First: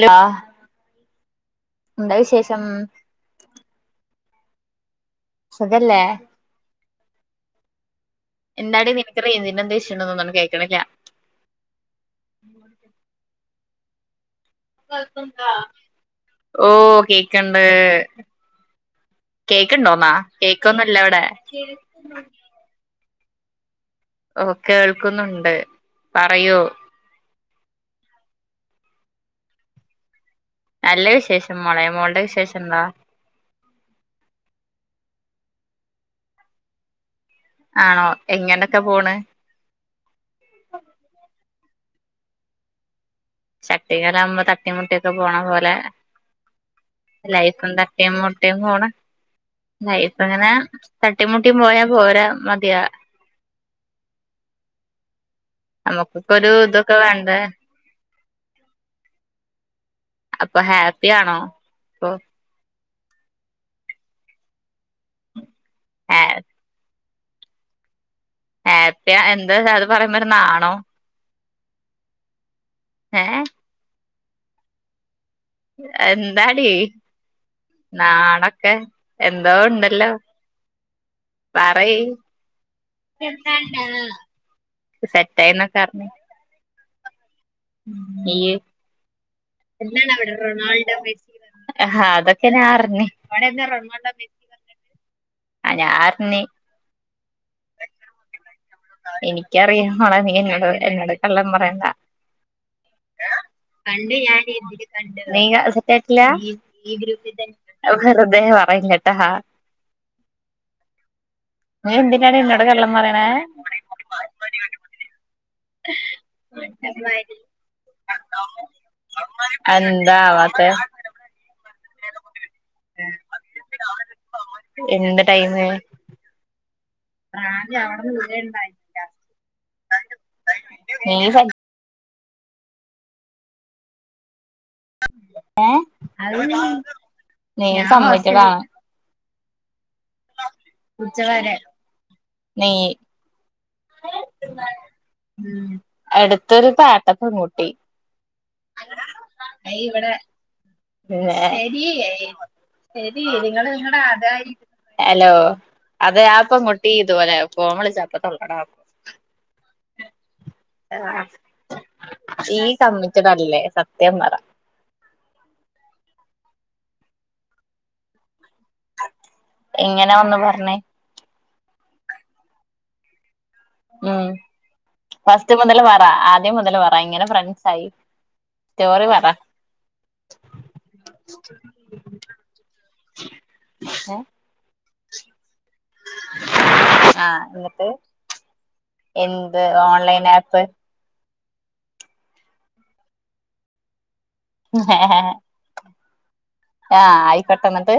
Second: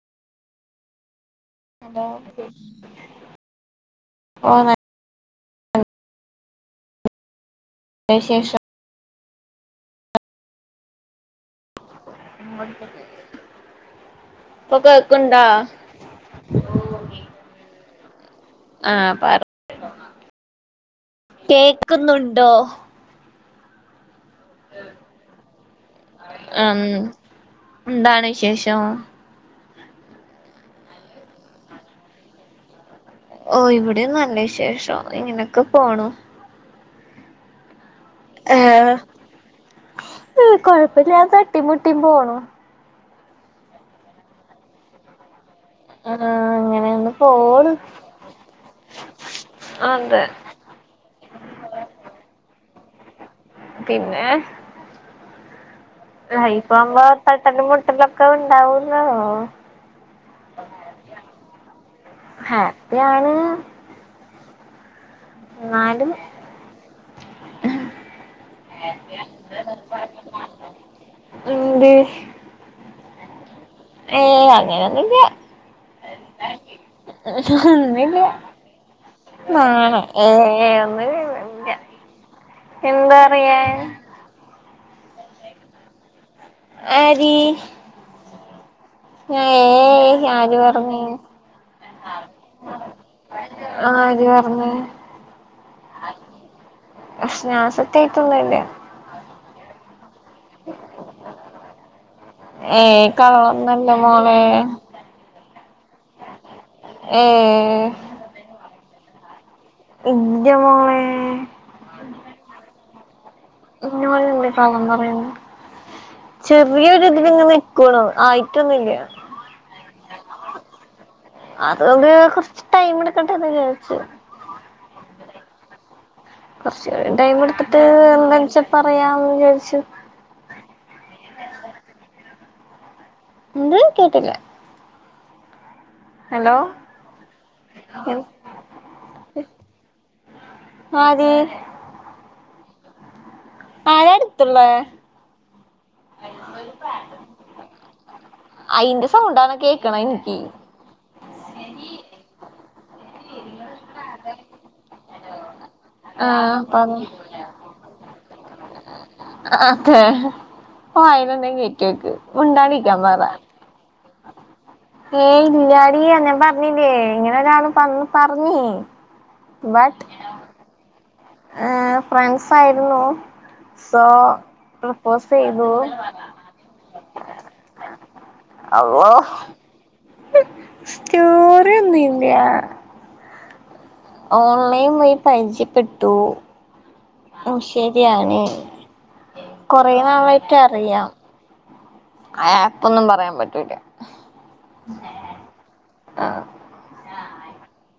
Law hello ഓ ന സുഖല്ലേ വിശേഷം എന്താടി [unintelligible] റെയിഞ്ചിന്റെ ഇഷ്യൂ ഉണ്ടെന്ന് തോന്നുന്നു കേൾക്കുന്നില്ല [unintelligible] ഇപ്പൊ കേക്ക്ണ്ടോ ഓ കേൾക്ണ്ട് ആഹ് പറ കേക്ണ്ടോ ന്നാ കേ ക്കുന്ന് കേക്കുന്നുണ്ടോ കേൾക്കുന്നുണ്ട് പറയൂ ഉം എന്താണ് വിശേഷം നല്ല വിശേഷം മോളെ മോൾടെ വിശേഷം എന്നാ ഓഹ് ഇവിടേം നല്ല വിശേഷം ഇങ്ങനൊക്കെ പോണു ആണോ എങ്ങനൊക്കെ പോണ് ആഹാ കൊഴപ്പില്ല തട്ടിമുട്ടി തട്ടിം മുട്ടിം പോണു ചട്ടിം കലോം ആവുമ്പോ തട്ടിം മുട്ടിക്കെ പോണപോലെ ആഹ് അങ്ങനെയൊന്ന് ലൈഫും പോണ് തട്ടിം മുട്ടിം പോണ് ലൈഫ് അതെ ഇങ്ങനെ തട്ടിം മുട്ടിം പോയ പോരാ മതിയാ പിന്നെ നമുക്കൊക്കെ ഒരു ലൈഫ് ഇതൊക്കെ ആകുമ്പോ വേണ്ടേ തട്ടലും മുട്ടലുവോക്കെ ഉണ്ടാവൂലോ അപ്പൊ ഹാപ്പി ആണോ ആണ് ന്നാലും ആഹാ ഹാപ്പിയാ എന്താ അത് പറയുമ്പോ ഒരു നാണം എന്തെ യേ ഏ അങ്ങനെയൊന്നില്ല എന്താടി ഒന്നുല്ല നാണൊക്കെ എന്തോ നാണോ ഇണ്ടല്ലോ ഏ ഒന്നുമില്ല പറയ് എന്താ പറയാൻ സെറ്റായിനൊക്കെ അറിഞ്ഞ് ആടി ഇയ് ഏ എന്താനവിടെ ആര് റൊണാൾഡോ പറഞ്ഞ് മെസ്സി അതൊക്കെ ഞാൻ അറിഞ്ഞ് ആര് പറഞ്ഞ് അറിഞ്ഞ് നാസ്തക്കെക്കില്ലെന്നെയാ എനിക്കറിയാം മോളെ നീ എന്നോട് നീ എന്നോട് കള്ളം പറയേണ്ട ഏയ് കള്ളൊന്നല്ല കണ്ട് മോളെ ഞാന് നീയാണ് സത്യം കേട്ടില്ല ഏയ് വെറുതെ പറയല്ലേ ആഹാ എന്റെമോനെ നീ എന്തിനാടി എന്നോട് കള്ളം പറയുന്നേ പറയിണെ ഇന്നോടെന്ത് കള്ളം പറയുന്നു ചെറിയൊരു ഇതിലിങ്ങ് നിക്കണു ആയിട്ടൊന്നുമില്ല എന്താ ആവാത്തേ? അതുകൊണ്ട് കുറച്ച് ടൈം എടുക്കട്ടേന്ന് വിചാരിച്ചു. എന്ത് ടൈം? കുറച്ച് നേരം ടൈം എടുത്തിട്ട് എന്തച്ചാ പറയാനുവിചാരിച്ച്. ഏ എന്ത്? കേട്ടില്ല. ഏ ഹലോ നീ സമ്മതിക്കടാ. ആര്? നീ ആരാ അടുത്തുള്ളേ? അടുത്തൊരു താഴത്തെ പെൺകുട്ടി അയിന്റെ സൗണ്ടാണോ കേക്കണെ ഇനിക്ക് പിന്നെ എടി ഏ ഹലോ അതെ ആ ആഹ് പെൺ കുട്ടി പറ ഇതുപോലെ ഫോൺ വിളിച്ചാ അപ്പോ തൊള്ള ട ഹേ ഹ [unintelligible] മുണ്ടാണ്ടിരിക്കാൻ പറ ത്യം പറ ഹേ ഇല്ലാടി ഞാ ഞ്ഞില്ലേ [unintelligible] എങ്ങനെ വന്ന് പറഞ്ഞ്? ആ ഫ്രണ്ട്സ് ആയിരുന്നു. സോ ഉം പ്രൊപ്പോസ് ഫസ്റ്റ് യ്തു മുതൽ പറ ആദ്യം മുതൽ പറ ഇങ്ങനെ ഫ്രണ്ട്സ് ആയി ഓ സ്റ്റോറി പറ ക്യൂരിന്നു ഇല്ല ഓൺലൈൻ വഴി പരിച പ്പെട്ടു ആഹ് എന്നിട്ട് ശരിയാണ് എന്ത് കുറെ ഓൺലൈൻ ആപ്പ് നാളായിട്ടറിയാം. ആപ്പൊന്നും പറയാൻ പറ്റൂല. ഹേ ഹേ ആ ആയി പെട്ടന്നിട്ട്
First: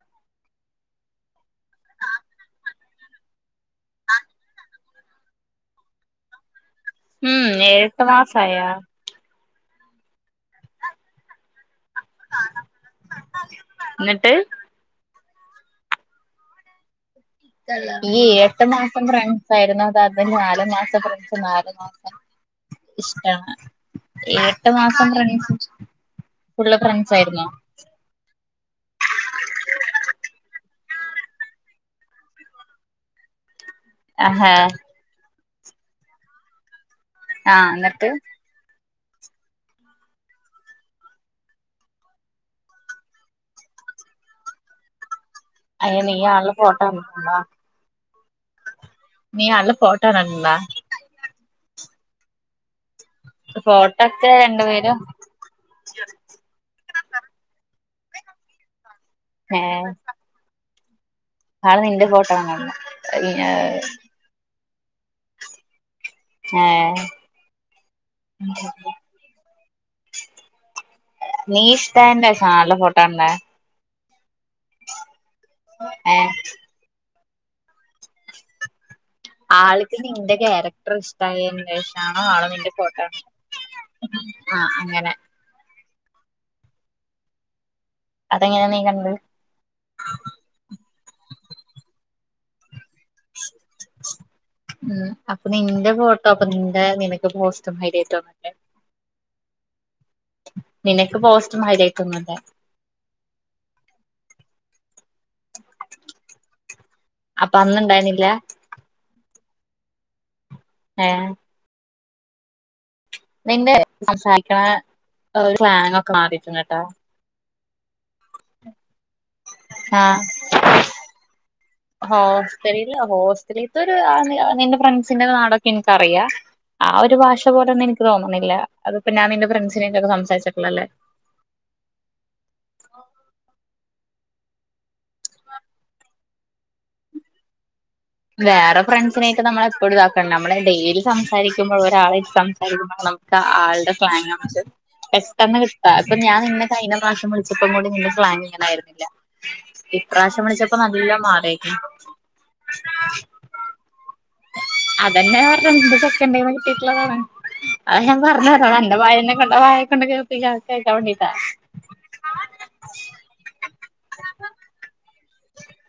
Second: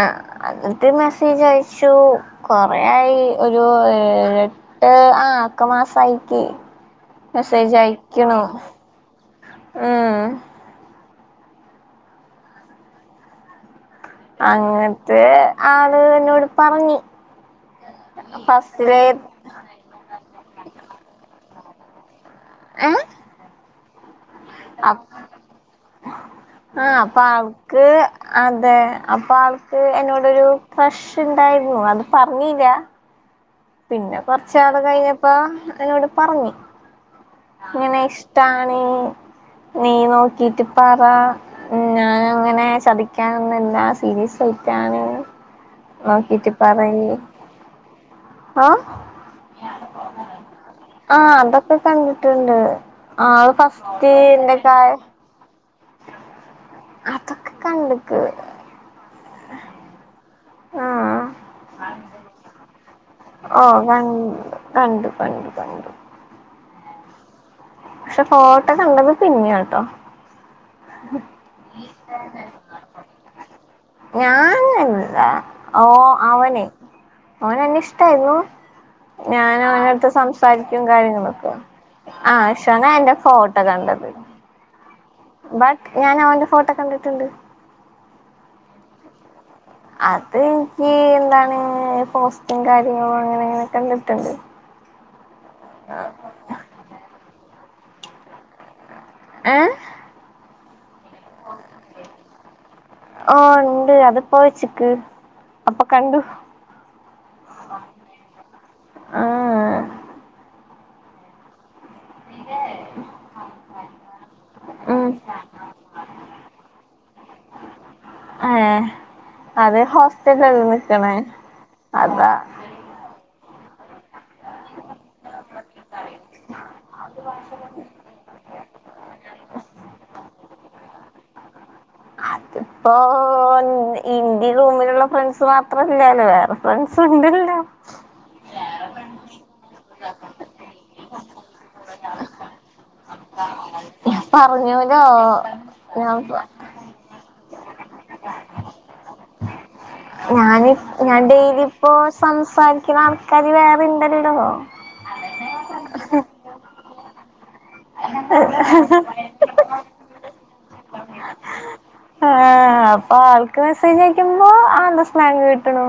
ആ അന്നിട്ട് മെസേജ് അയച്ചു. കുറേയായി ഒരു ഏഴ് എട്ട് ആ ഒക്കെ മാസമായിക്ക് ഉം. ഏഴ് എട്ട് മാസമായോ? ങ് എന്നിട്ട് അങ്ങ [unintelligible] ആള് എന്നോട് പറഞ്ഞ് ഫസ്റ്റില് [unintelligible] നാല് മാസ ഏഹ് ഇഷ്ട്ടാണ് എ ട്ട് അപ് മാസം ഫ്രണ്ട്സ് ഉള്ള ആഹ് ഫ്രണ്ട്‌സ് അപ്പ ആരുന്നോ ആൾക്ക് അതെ അപ്പ ആൾക്ക് എന്നോടൊരു ക്രഷ് ണ്ടാരുന്നു അത് പറഞ്ഞില്ല പിന്ന ആഹാ കൊറച്ച് നാല് കഴിഞ്ഞ പ്പ എന്നോട് പറഞ്ഞ് ആഹ് ഇങ്ങനെ എന്നിട്ട് ഇഷ്ട്ടാണ് നീ നോക്കീട്ട് പറ ഞാൻ അങ്ങനെ ചതിക്കാനൊന്നുല്ല സീരിയസ് ആയിട്ടാണ് അയിന് നീ നോക്കിട്ട് ആളുടെ ഫോട്ടോ പറയ് കണ്ടിട്ടൊണ്ട ആഹ് നീ ആളുടെ ഫോട്ടോ കണ്ടിട്ടൊണ്ട ക്കെ കണ്ടിട്ടൊണ്ട് ആ അത് ഫോട്ടോ ഒക്കെ ൻ്റെ കാ രണ്ടുപേരും അതൊക്കെ കണ്ടിക്ക് ങ്ങേ ആ ആള് നിന്റെ ഫോട്ടോ കണ്ടിട്ട്ണ്ട ഓ കൺ കണ്ടു കണ്ടു കണ്ടു ഏ പക്ഷെ ഫോട്ടോ കണ്ടത് പിന്നയാട്ടോ നീ ഇഷ്ടായിണ്ട ആളുടെ ഫോട്ടോ കണ്ടേ ഞാൻ എൻ ഓ ഏഹ് അവനെ ഓന് എന്നെ ഇഷ്ടായിരുന്നു ഞാൻ ആൾക്ക് അവനടുത്ത് നിന്റെ സംസാരിക്കും കാരക്ടർ കാര്യങ്ങളൊക്കെ ഇഷ്ടയായെന്നുശേഷാണോ ആള് ആഹ് നിന്റെ ഷനാ ഫോട്ടോ എന്റെ ഫോട്ടോ കണ്ടത് കണ്ട ആ അങ്ങനെ ബട്ട് ഞാൻ അവന്റെ ഫോട്ടോ കണ്ടിട്ടൊണ്ട് അതെങ്ങന നീ കണ്ട് അത് [unintelligible] എന്താണ് [unintelligible] [unintelligible] ഞാൻ അങ്ങന അങ്ങന കണ്ടിട്ടുണ്ട് ഉം അപ്പൊ നിന്റെ ഫോട്ടോ അപ്പൊ നിന്റെ നിനക്ക് പോസ് തുംഹെരെ തുംനേ [unintelligible] ഏഹ് പോസ്റ്റും ഹൈലൈറ്റും ഒന്നുമില്ല ഓ ണ്ട് അത്പ്പോ വെച്ചിക്ക് അപ്പൊ കണ്ടു അപ്പൊ അന്നുണ്ടായിരുന്നില്ല ആഹ് ഏഹ് തേ [unintelligible] നിന്റെ സംസാരിക്കണ സ്ലാങ് ഒക്കെ മാറിക്ക്ണ് ട്ടോ ഏഹ് അത് ഹോസ്റ്റൽലല്ലേ നിക്ക്ണേ അതാ ഇതൊരു ആദ്യ നിന്റെ ഫ്രണ്ട്‌സ്ന്റെ നാട ഇൻകറിയ ആ ഒരു ഭാഷ പോലെ ന്ക് തോന്ന്ണില്ല. അത്പ്പോ ഞാൻ നി ഫ്രണ്ട്‌സ്നേറ്റൊക്കെ സംസാരിച്ചിട്ടില്ലല്ലേ പ്പോ ഇൻ ഇന്റീ റൂമില്ള്ള ഫ്രണ്ട്‌സ് മാത്രല്ലലോ വേറെ മൻസുണ്ടല്ലോ വേറെ ഫ്രണ്ട്‌സ് നേറ്റ് ഞമ്മളെപ്പയും തക്കെണ്ട് ഞമ്മൾ ഡെയിലി സംസാരിക്കുമ്പോ ഒരാളേറ്റ് സംസാരിക്കുമ്പോ നമുക്ക് ആൾടെ ഞാൻ [unintelligible] പറഞ്ഞൂലോ പെട്ടന്ന് കിട്ടാൻ പ്പോ ഞാൻ നിന്നെ കൈഞ്ഞ പ്രാവശ്യം വിൾ പ്പമുതൽ ഇന്ക് പ്ലാനിങ് ണ്ടായിർന്നില്ല ഞാൻ ഞാൻ ഡെയിലി പ്പോ പ പ യിനാൾക്കാര് വേറെണ്ടല്ലോ റ്റ്ലപാറെ അഹ് ഞാൻ പറഞ്ഞെരാ എന്റെ വായനെ കൊണ്ട് വായെക്കൊണ്ട് കേ [unintelligible] ആ അപ്പൊ ആൾക്ക് മെസ്സേജയക്കുമ്പോ ആ മാങ്ങ ക് ട്ടണോ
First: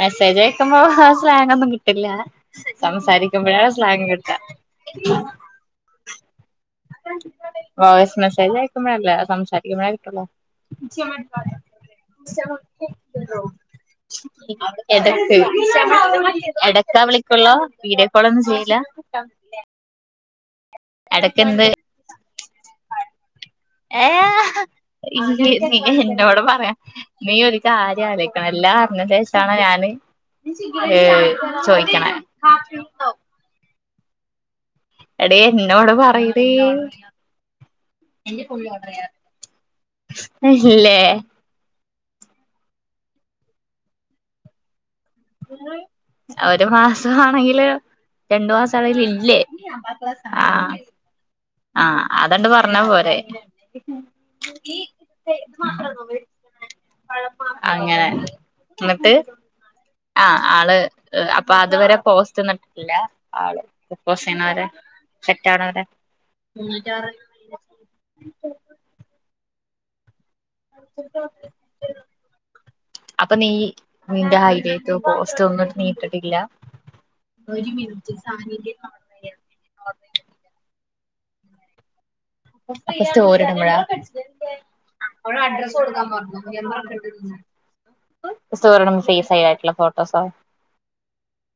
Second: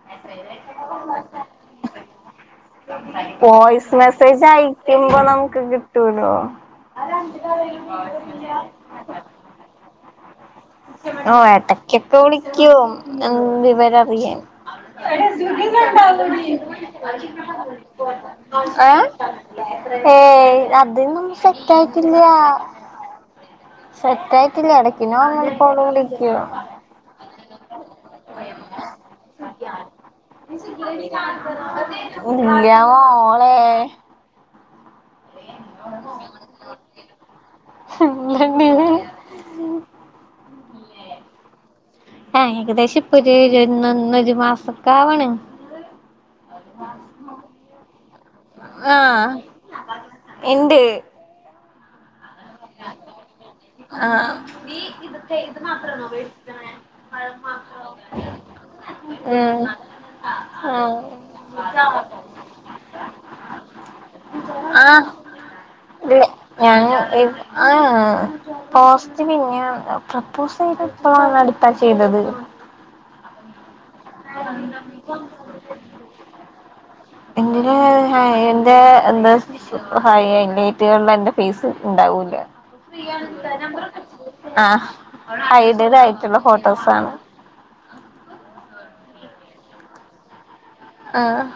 മെസേജയ ക്കുമ്പോ സ്ലാങ്ങൊന്നും കിട്ടില്ല സംസാരിക്കുമ്പോഴാണ് വോയിസ് സ്ലാങ് കിട്ടാ മെസ്സേജ് അയക്കുമ്പോ നമുക്ക് ക് തുരോ വോയിസ്‌ മെസ്സേജയക്കുമ്പോഴല്ല സംസാരിക്കുമ്പോഴ കിട്ടൊള്ളു. ഓ എടക്കൊക്കെ വിളിക്കും എൻ വിവരറിയാം എടക്ക് എടക്കാ വിളിക്കുള്ളൂ വീഡിയോ കോളൊന്നും ചെയ്യില്ല ആഹ് ഏഹ് അത് ന്നും എടക്കെന്ത് സെറ്റായിട്ടില്ല സെറ്റായിട്ടില്ല എടക്കിനോ ഇന്നോട് പറയാം നീ ഒരു കാര്യാലോയ്ക്കണം എല്ലാം അർഞ്ഞേന്റെഷാണ് ഞാന് ഏ ചോയ്ക്ക്ണെ ആ എടെ എന്നോട് പറയെടെ ണ്ട് ഇല്ലെ ആ ഏകദേശം ഇപ്പൊ ഒരു ഒന്നൊന്ന ഒരു മാസം ഒരു മാസമാണെങ്കില് രണ്ടു മാസം ആഹ് അതിലില്ലേ ഇണ്ട് ആഹ അതണ്ട് പറഞ്ഞാ പോരെ ആഹ് അങ്ങനെ എന്നിട്ട് ഉം ആ ആള് അപ്പൊ അതുവരെ പോസ്റ്റൊന്നുട്ടിട്ടില്ല. ആള് പ്രൊപ്പോസ് ചെയ്യണവരെ. ആഹ് സെറ്റ് ആവണവരെ ഇല്ല ഞാൻ എ ആ പോസ്റ്റ് പിന്നെണ്ട് പ [unintelligible] ഇപ്പഴ അടുത്ത ചെയ്തത അപ്പൊ നീ നിന്റെ ഹൈലൈറ്റൊ പോസ്റ്റോ ഒന്നും നീ ഇട്ടിട്ടില്ല [unintelligible] ത്തിയുളള എന്റെ ഫേസ് ഉണ്ടാവൂ സ്റ്റോറിയിടുമ്പഴാ ആഹ് ഹൈഡഡ് ആയിട്ടുള്ള ഫോട്ടോസാണ് സ്റ്റോറിയിടു പേസ് ഹൈഡ് ആയിട്ടുള്ള ഫോട്ടോസാണ് ആഹ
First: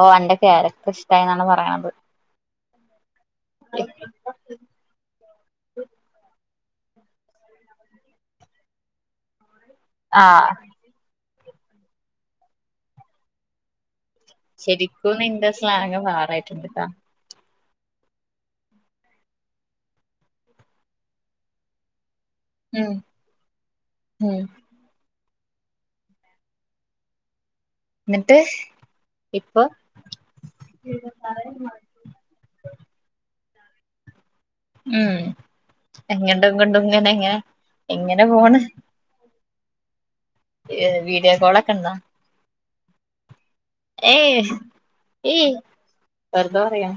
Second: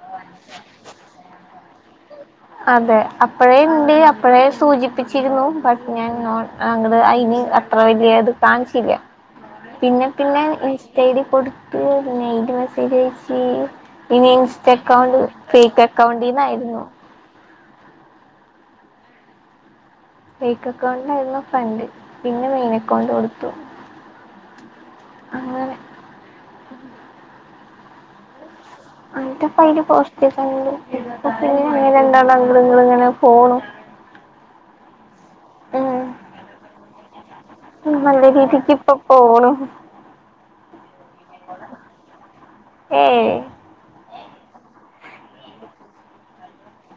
ഓ അന്റെ കാരക്റ്റർ ഇഷ്ടായി എന്നാണ് പറയണ [inaudible] അതെ അപ്പഴേന്റെയും അപ്പ് ഇപ്പഴേ സൂചിപ്പിച്ച് ച്ചിരുന്നു ബട്ട് ഞാൻ നോൺ ആ ഇങ്ങള് അയിന് അത്ര വലിയ ഇത് കാണിച്ചില്ല്യ പിന്നെ പിന്നെ ആഹ് ഇൻസ്റ്റ ഐഡി കൊടു [unintelligible] ഇനി ഇൻസ്റ്റ ശരിക്കും അക്കൗണ്ട് നിന്റെ ഫേക്ക് സ്ലാങ് മാറായിട്ടുണ്ട് അക്കൗണ്ടീന്നായിരുന്നു ട്ടാ ഫേക്ക് അക്കൗണ്ടിലായിരുന്നു ഫ്രണ്ട് പിന്നെ മെയിൻ ഉം അക്കൗണ്ട് കൊടുത്തു ഉം അങ്ങനെ എന്നിട്ട് ഇപ്പൊ [unintelligible] ഉം [unintelligible] ഏ ഉം നല്ല രീതിക്കിപ്പോ പോണു [unintelligible] വിഡിയോ കോൾ ഒക്കെ ഒണ്ടാ എയ് ഏയ് എയ് വെർതെ പറയാ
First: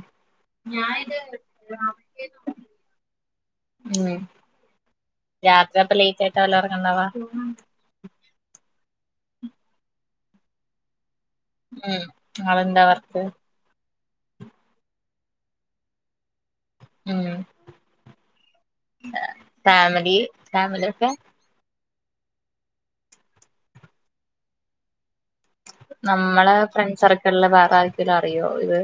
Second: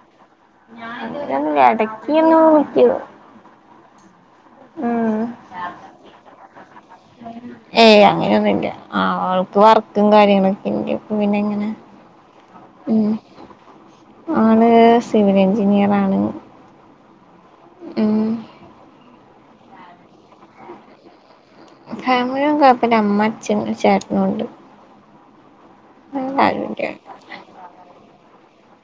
അങ്ങനെന്നുല്ല ഇടക്ക് ന്ന് വിളിക്കും [unintelligible] ഉം രാത്രി അപം ലൈറ്റായിട്ടാല്ലേ ഒറങ്ങുന്നത്? ആ അവൾക്ക് വർക്കും കാര്യങ്ങളൊക്കെണ്ട് നാളെ ണ്ടോ വർക്ക്‌ ആള് സിവിൽ എൻജിനിയറാണ് ആ ഉം ഫാമിലി ഫാമിലി ഒക്കെ ഫാമിലിഒന്നും കൊയപ്പല്ല അമ്മ അച്ഛൻ ചേട്ടനും ണ്ട് നമ്മളെ ഫ്രണ്ട്സ് വേറെ ആർക്കെ അയ്യോ ഇത്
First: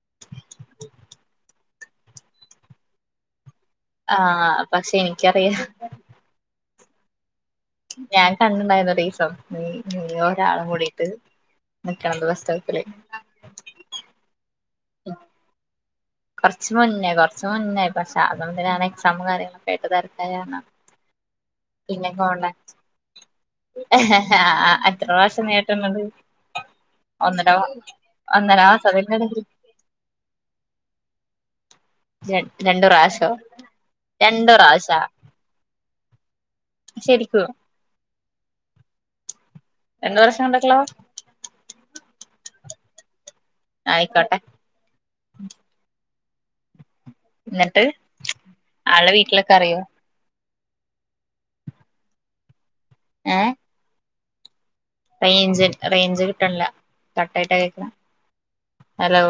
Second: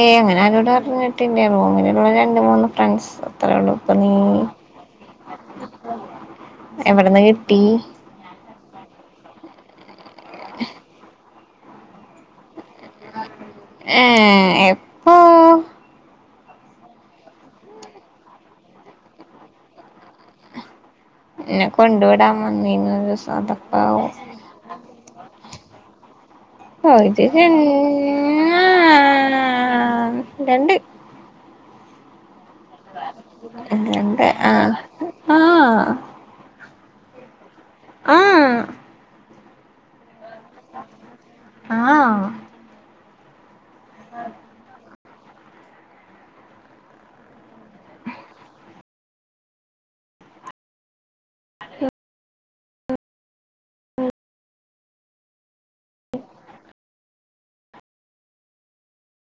ഏയ് അങ്ങനെ ആരോടും അറിഞ്ഞിട്ടില്ല റൂമില് രണ്ട് മൂന്ന്ഫ്രണ്ട്സ് ആ പക്ഷെ ഇനിക്കറിയാം എവട്ന്ന് കി ഞാൻ കണ്ടിണ്ടായിര്ന്ന് ഒരീസം [unintelligible] [unintelligible] ഒരാളും കൂടി ണ്ട് [unintelligible] ഏ എപ്പോ കൊർച്ച് മുന്നേ കൊർച്ച് മുന്നേ അപ്പം ഞാൻ എക്സാം കാര്യങ്ങളൊക്കെ ആയിട്ട് തെരക്ക എന്നെകൊണ്ട് വിടാൻ വന്നീനു ഒരീസം ഒന്റെ ഇപ്പാ എത്ര [unintelligible] പോയിട്ട് ഒന്നര ഒന്നര മാസത്തിന്റെടക്ക് [unintelligible] രണ്ട് രണ്ടരണ്ട്പ്രാശം രണ്ട് പ്രാശോ ആ ശെരിക്കും ആ ആ [unintelligible] അയ് കോട്ടെ [unintelligible] ന്നിട്ട് ആളെ വീട്ടിലൊക്കെ അറിയോ [unintelligible] ഏ റേഞ്ച് റേഞ്ച് കിട്ടനില്ല കട്ട് ആയിട്ട കേക്ക ഹലോ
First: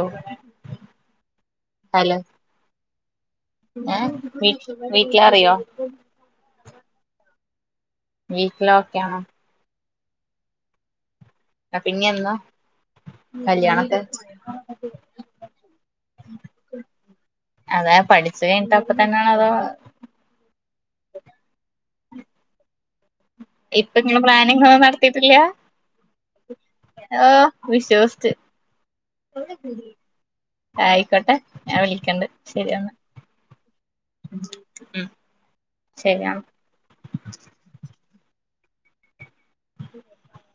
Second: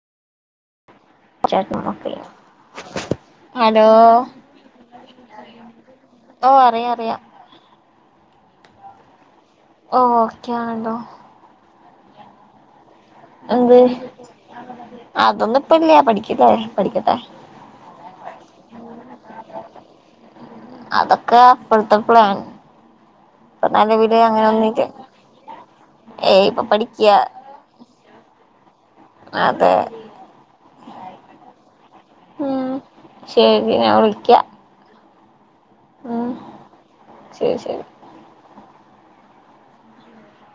ഹലോ [unintelligible] ഹലോ ഏ വെ വെയ്റ്റ് ചെയ്യാൻ അറിയോ ഓ അറിയാം അറിയാം വീട്ടിൽ ഒക്കെ ആണോ ഓക്കെയാണല്ലോ അപ്പ ഇഞ്ഞ് എന്ന എന്ത് അതൊന്നും ഇപ്പ ഇല്ലാ പഠിക്കല്ലേ പഠിക്കട്ടെ ഇത് കഴിഞ്ഞിട്ട് അപ്പ തന്നെ ആണോ അതോ അതൊക്കെ അപ്പളത്തെ പ്ലാൻ ഇപ്പൊ ഇപ്പോ നിലവില് പ്ലാനിങ് ഒന്നും അങ്ങനൊന്നുമില്ല നടന്നിട്ടില്ല ഏയ് ഇപ്പൊ പഠിക്ക ലോ വിശ്വസിച്ച് അതെ ആയിക്കോട്ടെ ഞാൻ വിളിക്കണ്ട് ഉം ശരി എന്ന ശരി ഞാൻ വിളിക്കാം ഉം ഉം ശരിയെന്നാ ശരി ശരി [unintelligible]